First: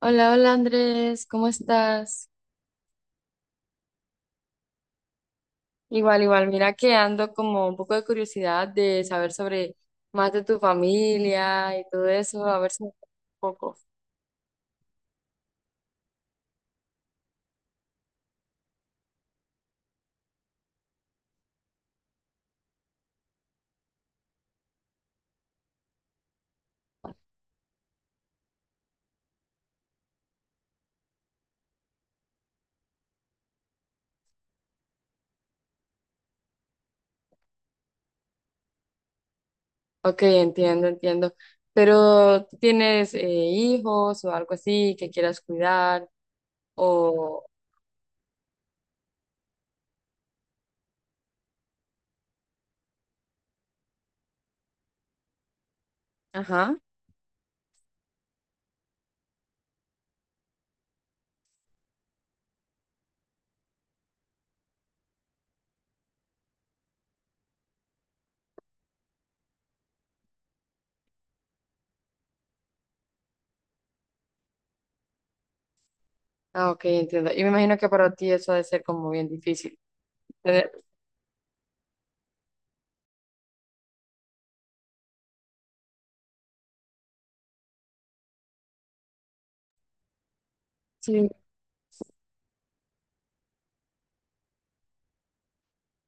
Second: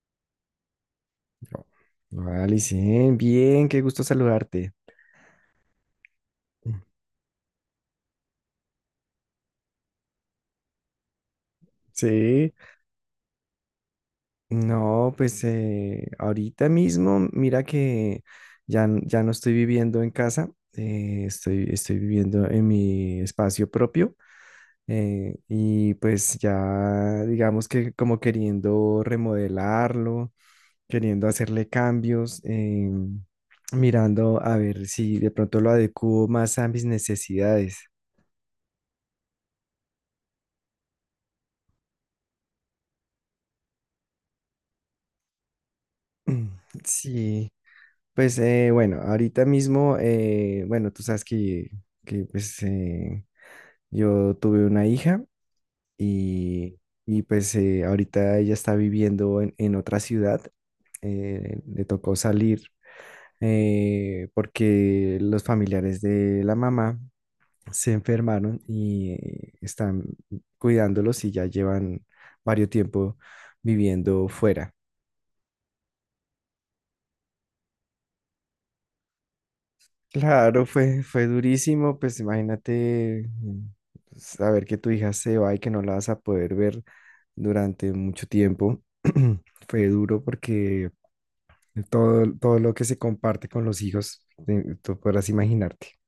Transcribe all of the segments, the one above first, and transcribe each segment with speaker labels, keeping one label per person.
Speaker 1: Hola, hola Andrés, ¿cómo
Speaker 2: No.
Speaker 1: estás?
Speaker 2: Hola, Licen, bien, qué gusto saludarte.
Speaker 1: Igual, igual, mira que ando como un poco de curiosidad de saber sobre más de tu familia y todo eso,
Speaker 2: Sí,
Speaker 1: a ver si me cuentas un poco.
Speaker 2: no, pues ahorita mismo, mira que ya, ya no estoy viviendo en casa, estoy viviendo en mi espacio propio, y pues ya digamos que como queriendo remodelarlo, queriendo hacerle cambios, mirando a ver si de pronto lo adecuo más a mis necesidades.
Speaker 1: Ok, entiendo, entiendo. Pero ¿tú tienes hijos o algo así que quieras cuidar o...
Speaker 2: Sí, pues bueno, ahorita mismo, bueno, tú sabes que, pues yo tuve una hija
Speaker 1: Ajá.
Speaker 2: y, y, pues ahorita ella está viviendo en otra ciudad. Le tocó salir, porque los familiares de la mamá se enfermaron y están cuidándolos y ya llevan varios tiempo viviendo fuera.
Speaker 1: Ah, ok, entiendo. Y me imagino que para ti eso ha de ser como bien difícil.
Speaker 2: Claro,
Speaker 1: Tener-
Speaker 2: fue durísimo, pues imagínate, saber que tu hija se va y que no la vas a poder ver durante mucho tiempo. Fue duro porque
Speaker 1: Sí.
Speaker 2: todo lo que se comparte con los hijos, tú podrás imaginarte.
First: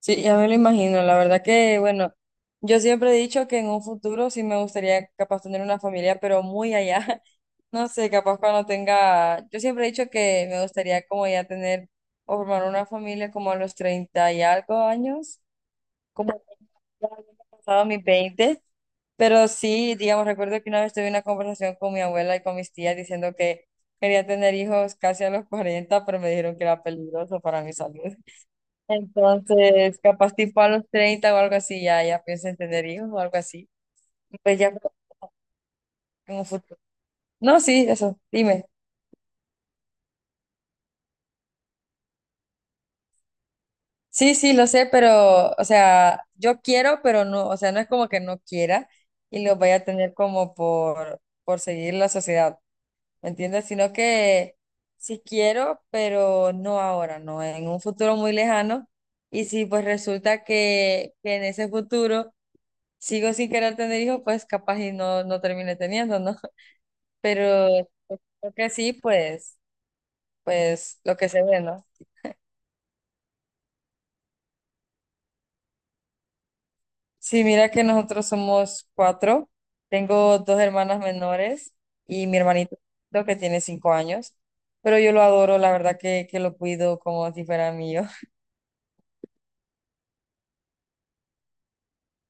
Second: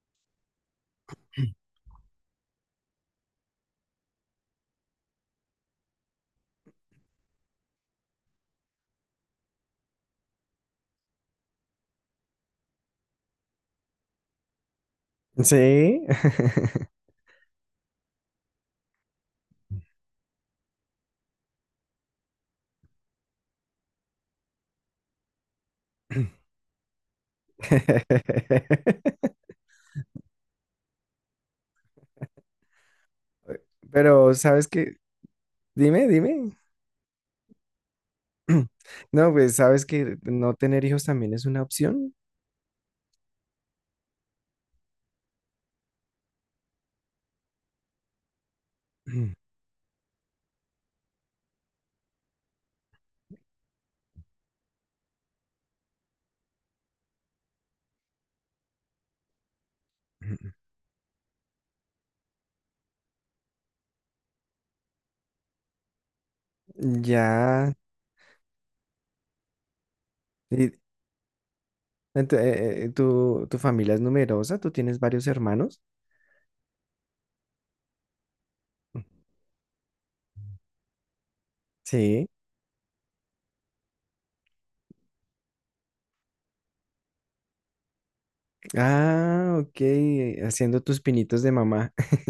Speaker 1: Sí, ya me lo imagino. La verdad que, bueno, yo siempre he dicho que en un futuro sí me gustaría capaz tener una familia, pero muy allá. No sé, capaz cuando tenga, yo siempre he dicho que me gustaría como ya tener o formar una familia como a los 30 y algo años,
Speaker 2: Sí.
Speaker 1: como ya habiendo pasado mis 20. Pero sí, digamos, recuerdo que una vez tuve una conversación con mi abuela y con mis tías diciendo que quería tener hijos casi a los 40, pero me dijeron que era peligroso para mi salud. Entonces, capaz tipo a los 30 o algo así, ya, ya pienso en tener hijos o algo así.
Speaker 2: Pero,
Speaker 1: Pues
Speaker 2: ¿sabes
Speaker 1: ya
Speaker 2: qué? Dime,
Speaker 1: en un
Speaker 2: dime.
Speaker 1: futuro. No, sí, eso, dime.
Speaker 2: No, pues, ¿sabes que no tener hijos también es una opción?
Speaker 1: Sí, sí, lo sé, pero, o sea, yo quiero, pero no, o sea, no es como que no quiera y lo vaya a tener como por seguir la sociedad, ¿me entiendes? Sino que sí quiero, pero no ahora, no, en un futuro muy lejano. Y si pues resulta que, en ese futuro sigo sin querer tener hijos, pues capaz y no, no termine teniendo, ¿no? Pero
Speaker 2: Ya.
Speaker 1: creo que sí, pues,
Speaker 2: y-
Speaker 1: pues lo que se ve, ¿no?
Speaker 2: ¿Tu, tu familia es numerosa? ¿Tú tienes varios hermanos?
Speaker 1: Sí, mira que nosotros somos cuatro. Tengo dos hermanas menores y
Speaker 2: Sí.
Speaker 1: mi hermanito lo que tiene 5 años. Pero yo lo adoro, la verdad que, lo cuido como si fuera mío.
Speaker 2: Ah, ok. Haciendo tus pinitos de mamá.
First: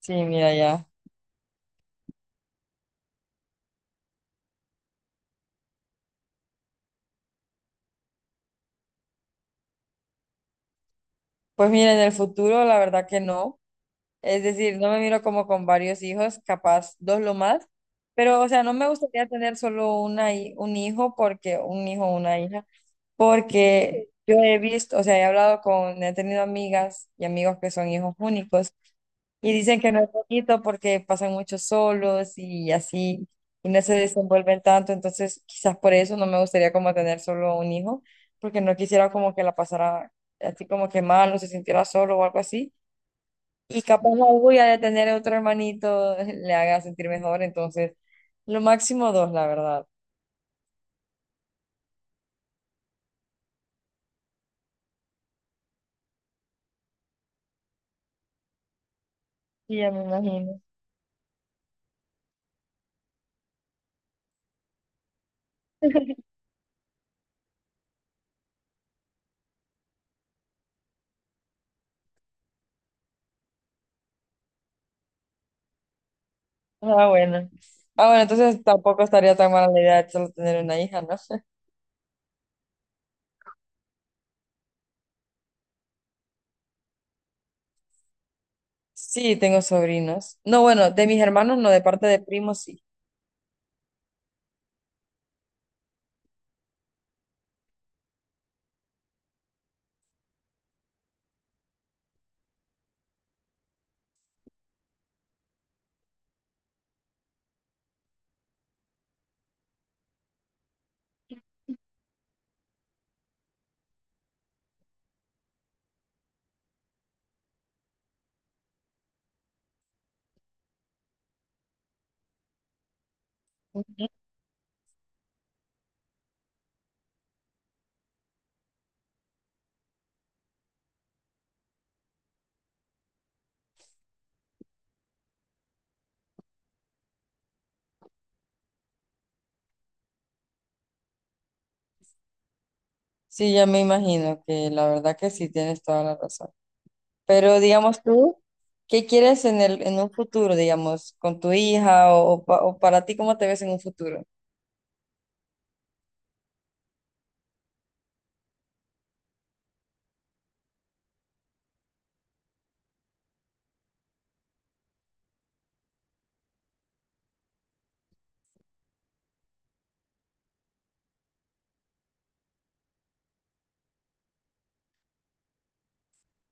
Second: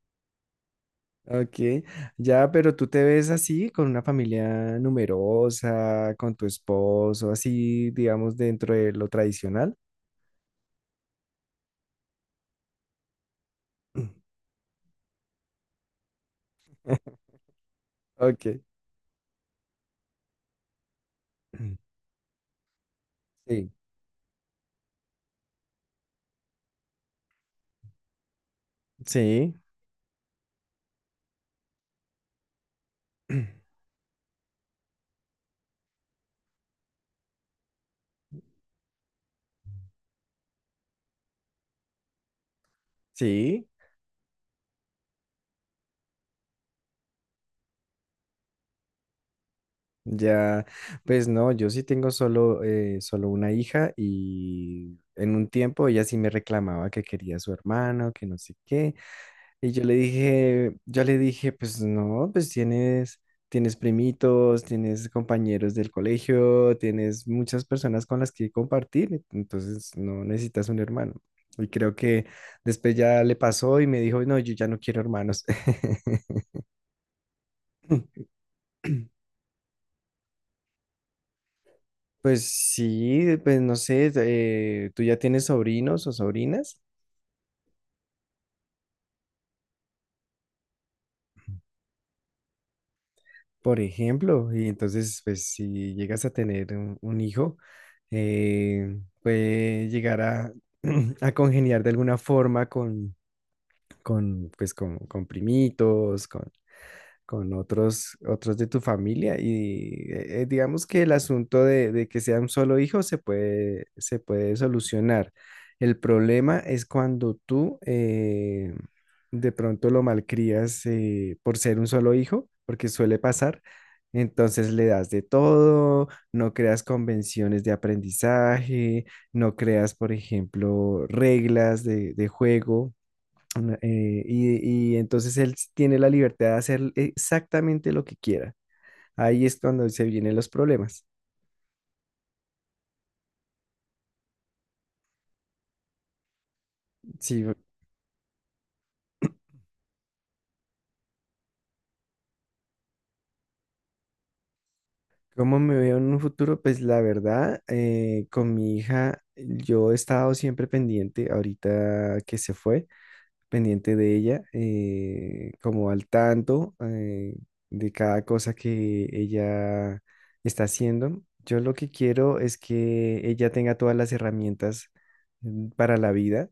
Speaker 1: Sí, mira ya.
Speaker 2: Ok. Ya, pero tú te ves así, con una familia numerosa, con tu esposo, así, digamos, dentro de lo tradicional.
Speaker 1: Pues mira, en el futuro la verdad que no. Es decir, no me miro como con varios hijos, capaz dos lo más. Pero, o
Speaker 2: Ok.
Speaker 1: sea, no me gustaría tener solo un hijo porque un hijo o una hija
Speaker 2: Sí.
Speaker 1: porque yo he visto, o sea, he hablado con, he tenido amigas y amigos que son hijos únicos y
Speaker 2: Sí.
Speaker 1: dicen que no es bonito porque pasan mucho solos y así, y no se desenvuelven tanto, entonces quizás por eso no me gustaría como tener solo un hijo, porque no quisiera como que la pasara así como que mal o se sintiera solo o algo así.
Speaker 2: Sí.
Speaker 1: Y capaz la orgullo de tener otro hermanito le haga sentir mejor, entonces lo máximo dos, la verdad.
Speaker 2: Ya, pues no, yo sí tengo solo, solo una hija y en un tiempo ella sí me reclamaba que quería a su hermano, que no sé qué. Y
Speaker 1: Sí, ya me imagino.
Speaker 2: yo le dije, pues no, pues tienes primitos, tienes compañeros del colegio, tienes muchas personas con las que compartir, entonces no necesitas un hermano. Y creo que después ya le pasó y me dijo, no, yo ya no quiero hermanos.
Speaker 1: Ah, bueno. Ah, bueno, entonces tampoco estaría tan mala la idea de solo tener una hija, ¿no?
Speaker 2: Pues sí, pues no sé, tú ya tienes sobrinos o sobrinas,
Speaker 1: Sí, tengo sobrinos. No, bueno, de mis hermanos no, de parte de primos sí.
Speaker 2: por ejemplo, y entonces, pues si llegas a tener un hijo, puede llegar a, a congeniar de alguna forma con, pues, con primitos, con otros de tu familia y digamos que el asunto de que sea un solo hijo se puede solucionar. El problema es cuando tú de pronto lo malcrías, por ser un solo hijo, porque suele pasar. Entonces le das de todo, no creas convenciones de aprendizaje, no creas, por ejemplo, reglas de juego y entonces tiene la libertad de hacer exactamente lo que quiera. Ahí es cuando se vienen los problemas.
Speaker 1: Sí, ya me imagino que la verdad que sí tienes toda la razón.
Speaker 2: Sí,
Speaker 1: Pero digamos tú, ¿qué quieres en un futuro, digamos, con tu hija o, o para ti, cómo te ves en un futuro?
Speaker 2: ¿cómo me veo en un futuro? Pues la verdad, con mi hija, yo he estado siempre pendiente, ahorita que se fue, pendiente de ella, como al tanto, de cada cosa que ella está haciendo. Yo lo que quiero es que ella tenga todas las herramientas, para la vida,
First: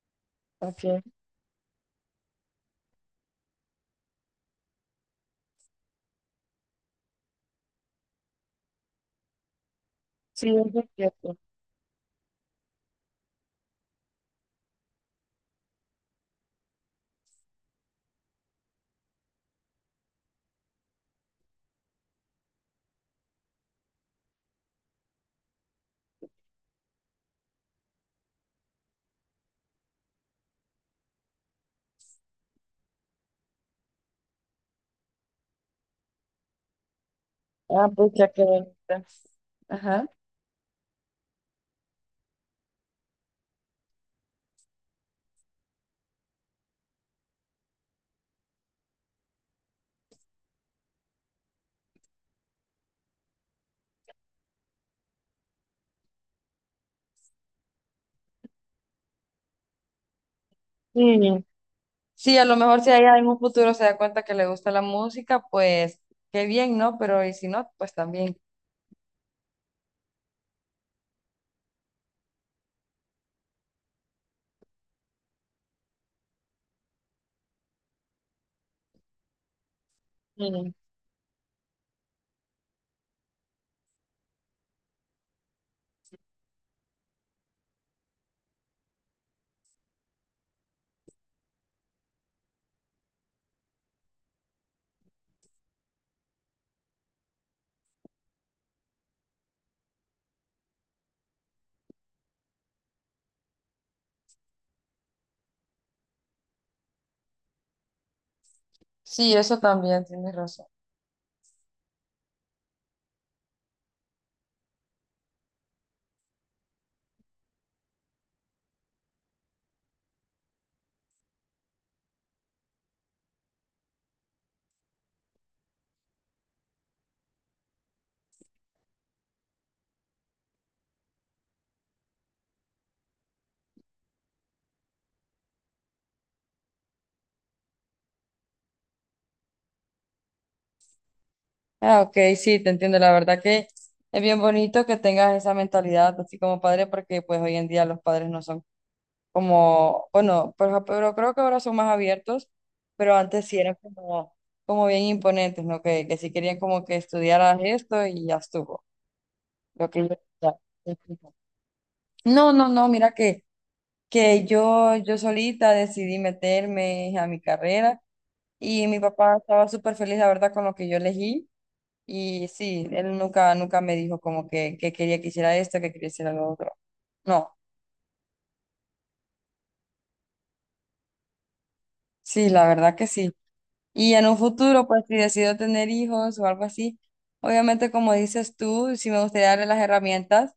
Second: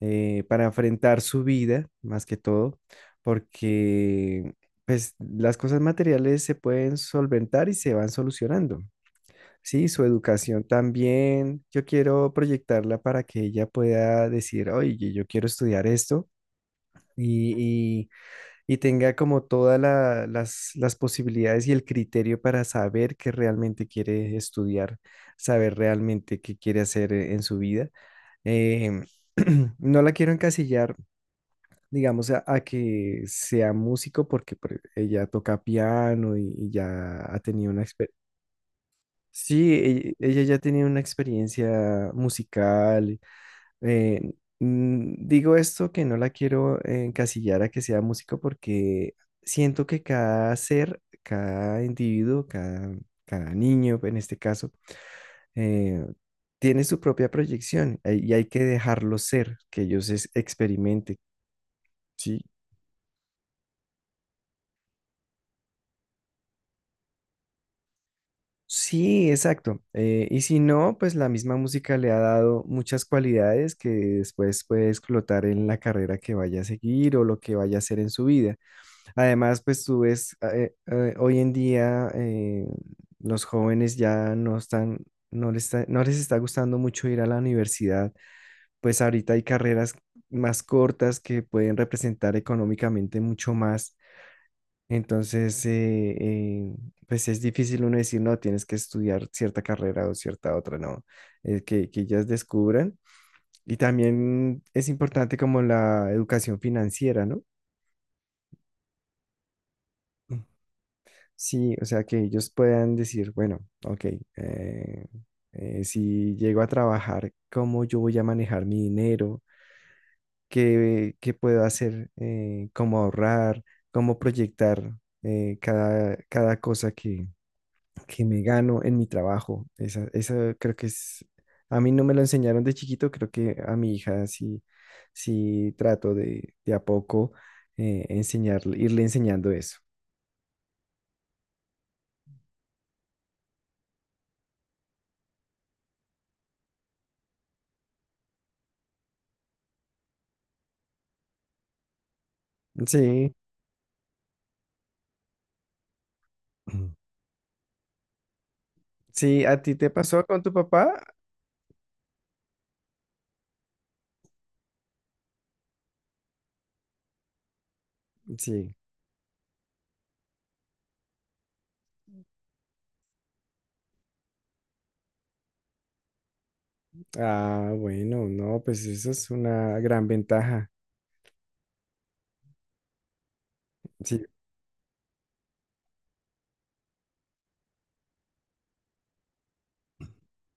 Speaker 2: para
Speaker 1: Ok,
Speaker 2: enfrentar su vida, más que todo, porque pues las cosas materiales se pueden solventar y se van solucionando. Sí, su
Speaker 1: sí,
Speaker 2: educación
Speaker 1: eso es cierto.
Speaker 2: también, yo quiero proyectarla para que ella pueda decir, oye, yo quiero estudiar esto y, y- y tenga como todas las posibilidades y el criterio para saber qué realmente quiere estudiar, saber realmente qué quiere hacer en su vida. Em, no la quiero encasillar, digamos, a que sea músico porque pues, ella toca piano y ya ha tenido una
Speaker 1: Ah, pues
Speaker 2: experiencia.
Speaker 1: ya que bonita.
Speaker 2: Sí,
Speaker 1: Ajá.
Speaker 2: ella ya ha tenido una experiencia musical. eh, digo esto que no la quiero encasillar a que sea músico porque siento que cada ser, cada individuo, cada niño en este caso, eh, tiene su propia proyección, y hay que dejarlo ser, que ellos experimenten.
Speaker 1: Sí. Sí,
Speaker 2: ¿Sí?
Speaker 1: a lo mejor si ella en un futuro se da cuenta que le gusta la música, pues qué bien, ¿no? Pero y si no, pues también.
Speaker 2: Sí, exacto. Y si no, pues la misma música le ha dado muchas cualidades que después puede explotar en la carrera que vaya a seguir o lo que vaya a hacer en su vida. Además, pues tú ves,
Speaker 1: Mm.
Speaker 2: hoy en día, los jóvenes ya no están, no les está gustando mucho ir a la universidad. Pues ahorita hay carreras más cortas que pueden representar económicamente mucho más. Entonces, pues es difícil uno decir, no, tienes que estudiar cierta carrera o cierta otra, no, que ellas descubran. Y también es importante como la educación financiera, ¿no?
Speaker 1: Sí, eso también, tienes razón.
Speaker 2: Sí, o sea, que ellos puedan decir, bueno, ok, eh, si llego a trabajar, ¿cómo yo voy a manejar mi dinero? ¿Qué, qué puedo hacer? ¿Cómo ahorrar? ¿Cómo proyectar, cada cosa que me gano en mi trabajo? Esa creo que es, a mí no me lo enseñaron de chiquito, creo que a mi hija sí, sí trato de a poco, enseñarle, irle enseñando eso.
Speaker 1: Ah, ok, sí, te entiendo. La verdad que es bien bonito que tengas esa mentalidad así como padre, porque pues hoy en día los padres no son como, bueno, pero creo que ahora son más abiertos, pero
Speaker 2: Sí,
Speaker 1: antes sí eran como, como bien imponentes, ¿no? Que, sí querían como que estudiaras esto y ya estuvo.
Speaker 2: sí, ¿a ti
Speaker 1: Lo
Speaker 2: te
Speaker 1: que yo-
Speaker 2: pasó con tu
Speaker 1: ya.
Speaker 2: papá?
Speaker 1: No, no, no, mira que yo solita decidí meterme a mi carrera
Speaker 2: Sí.
Speaker 1: y mi papá estaba súper feliz, la verdad, con lo que yo elegí y sí, él nunca, nunca me dijo como que, quería que hiciera esto, que quería hacer lo otro. No,
Speaker 2: Ah, bueno, no, pues eso es una gran ventaja.
Speaker 1: sí, la verdad que sí. Y
Speaker 2: Sí,
Speaker 1: en un futuro, pues si decido tener hijos o algo así, obviamente como dices tú, sí me gustaría darle las herramientas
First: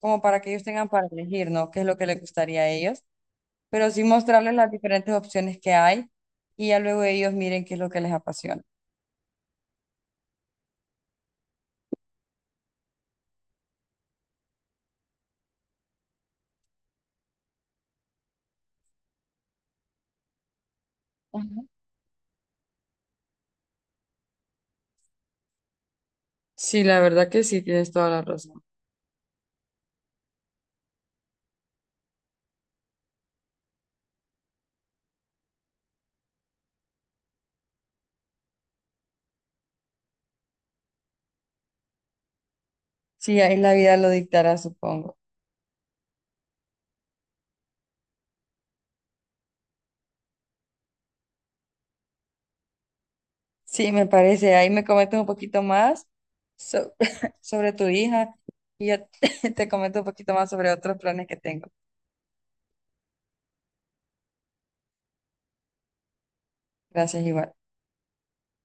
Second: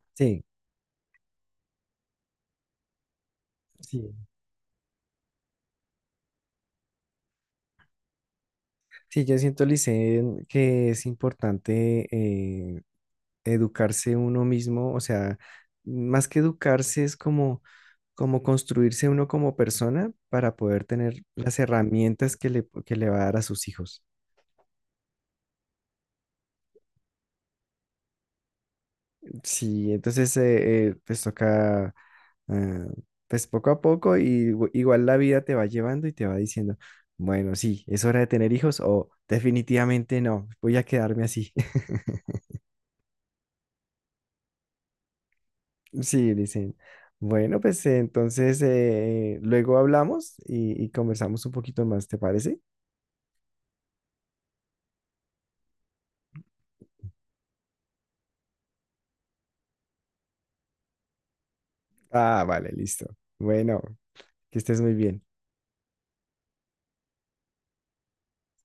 Speaker 1: como para
Speaker 2: sí,
Speaker 1: que ellos tengan para elegir, ¿no? ¿Qué es lo que les gustaría a ellos? Pero sí
Speaker 2: sí.
Speaker 1: mostrarles las diferentes opciones que hay y ya luego ellos miren qué es lo que les apasiona.
Speaker 2: Sí, yo siento, Licen, que es importante, educarse uno mismo, o sea, más que educarse es como, como construirse uno como persona para poder tener las herramientas que que le va a dar a sus hijos.
Speaker 1: Sí, la verdad que sí, tienes toda la razón.
Speaker 2: Sí, entonces pues toca, eh, pues poco a poco y igual la vida te va llevando y te va diciendo, bueno, sí, es hora de tener hijos o definitivamente no, voy a quedarme así.
Speaker 1: Sí, ahí la vida lo dictará, supongo.
Speaker 2: Sí, dicen. Bueno, pues entonces luego hablamos y conversamos un poquito más, ¿te parece?
Speaker 1: Sí, me parece. Ahí me comentas un poquito más so- sobre tu hija y yo te comento un poquito más sobre otros planes que tengo.
Speaker 2: Ah, vale, listo. Bueno, que estés muy bien.
Speaker 1: Gracias, igual.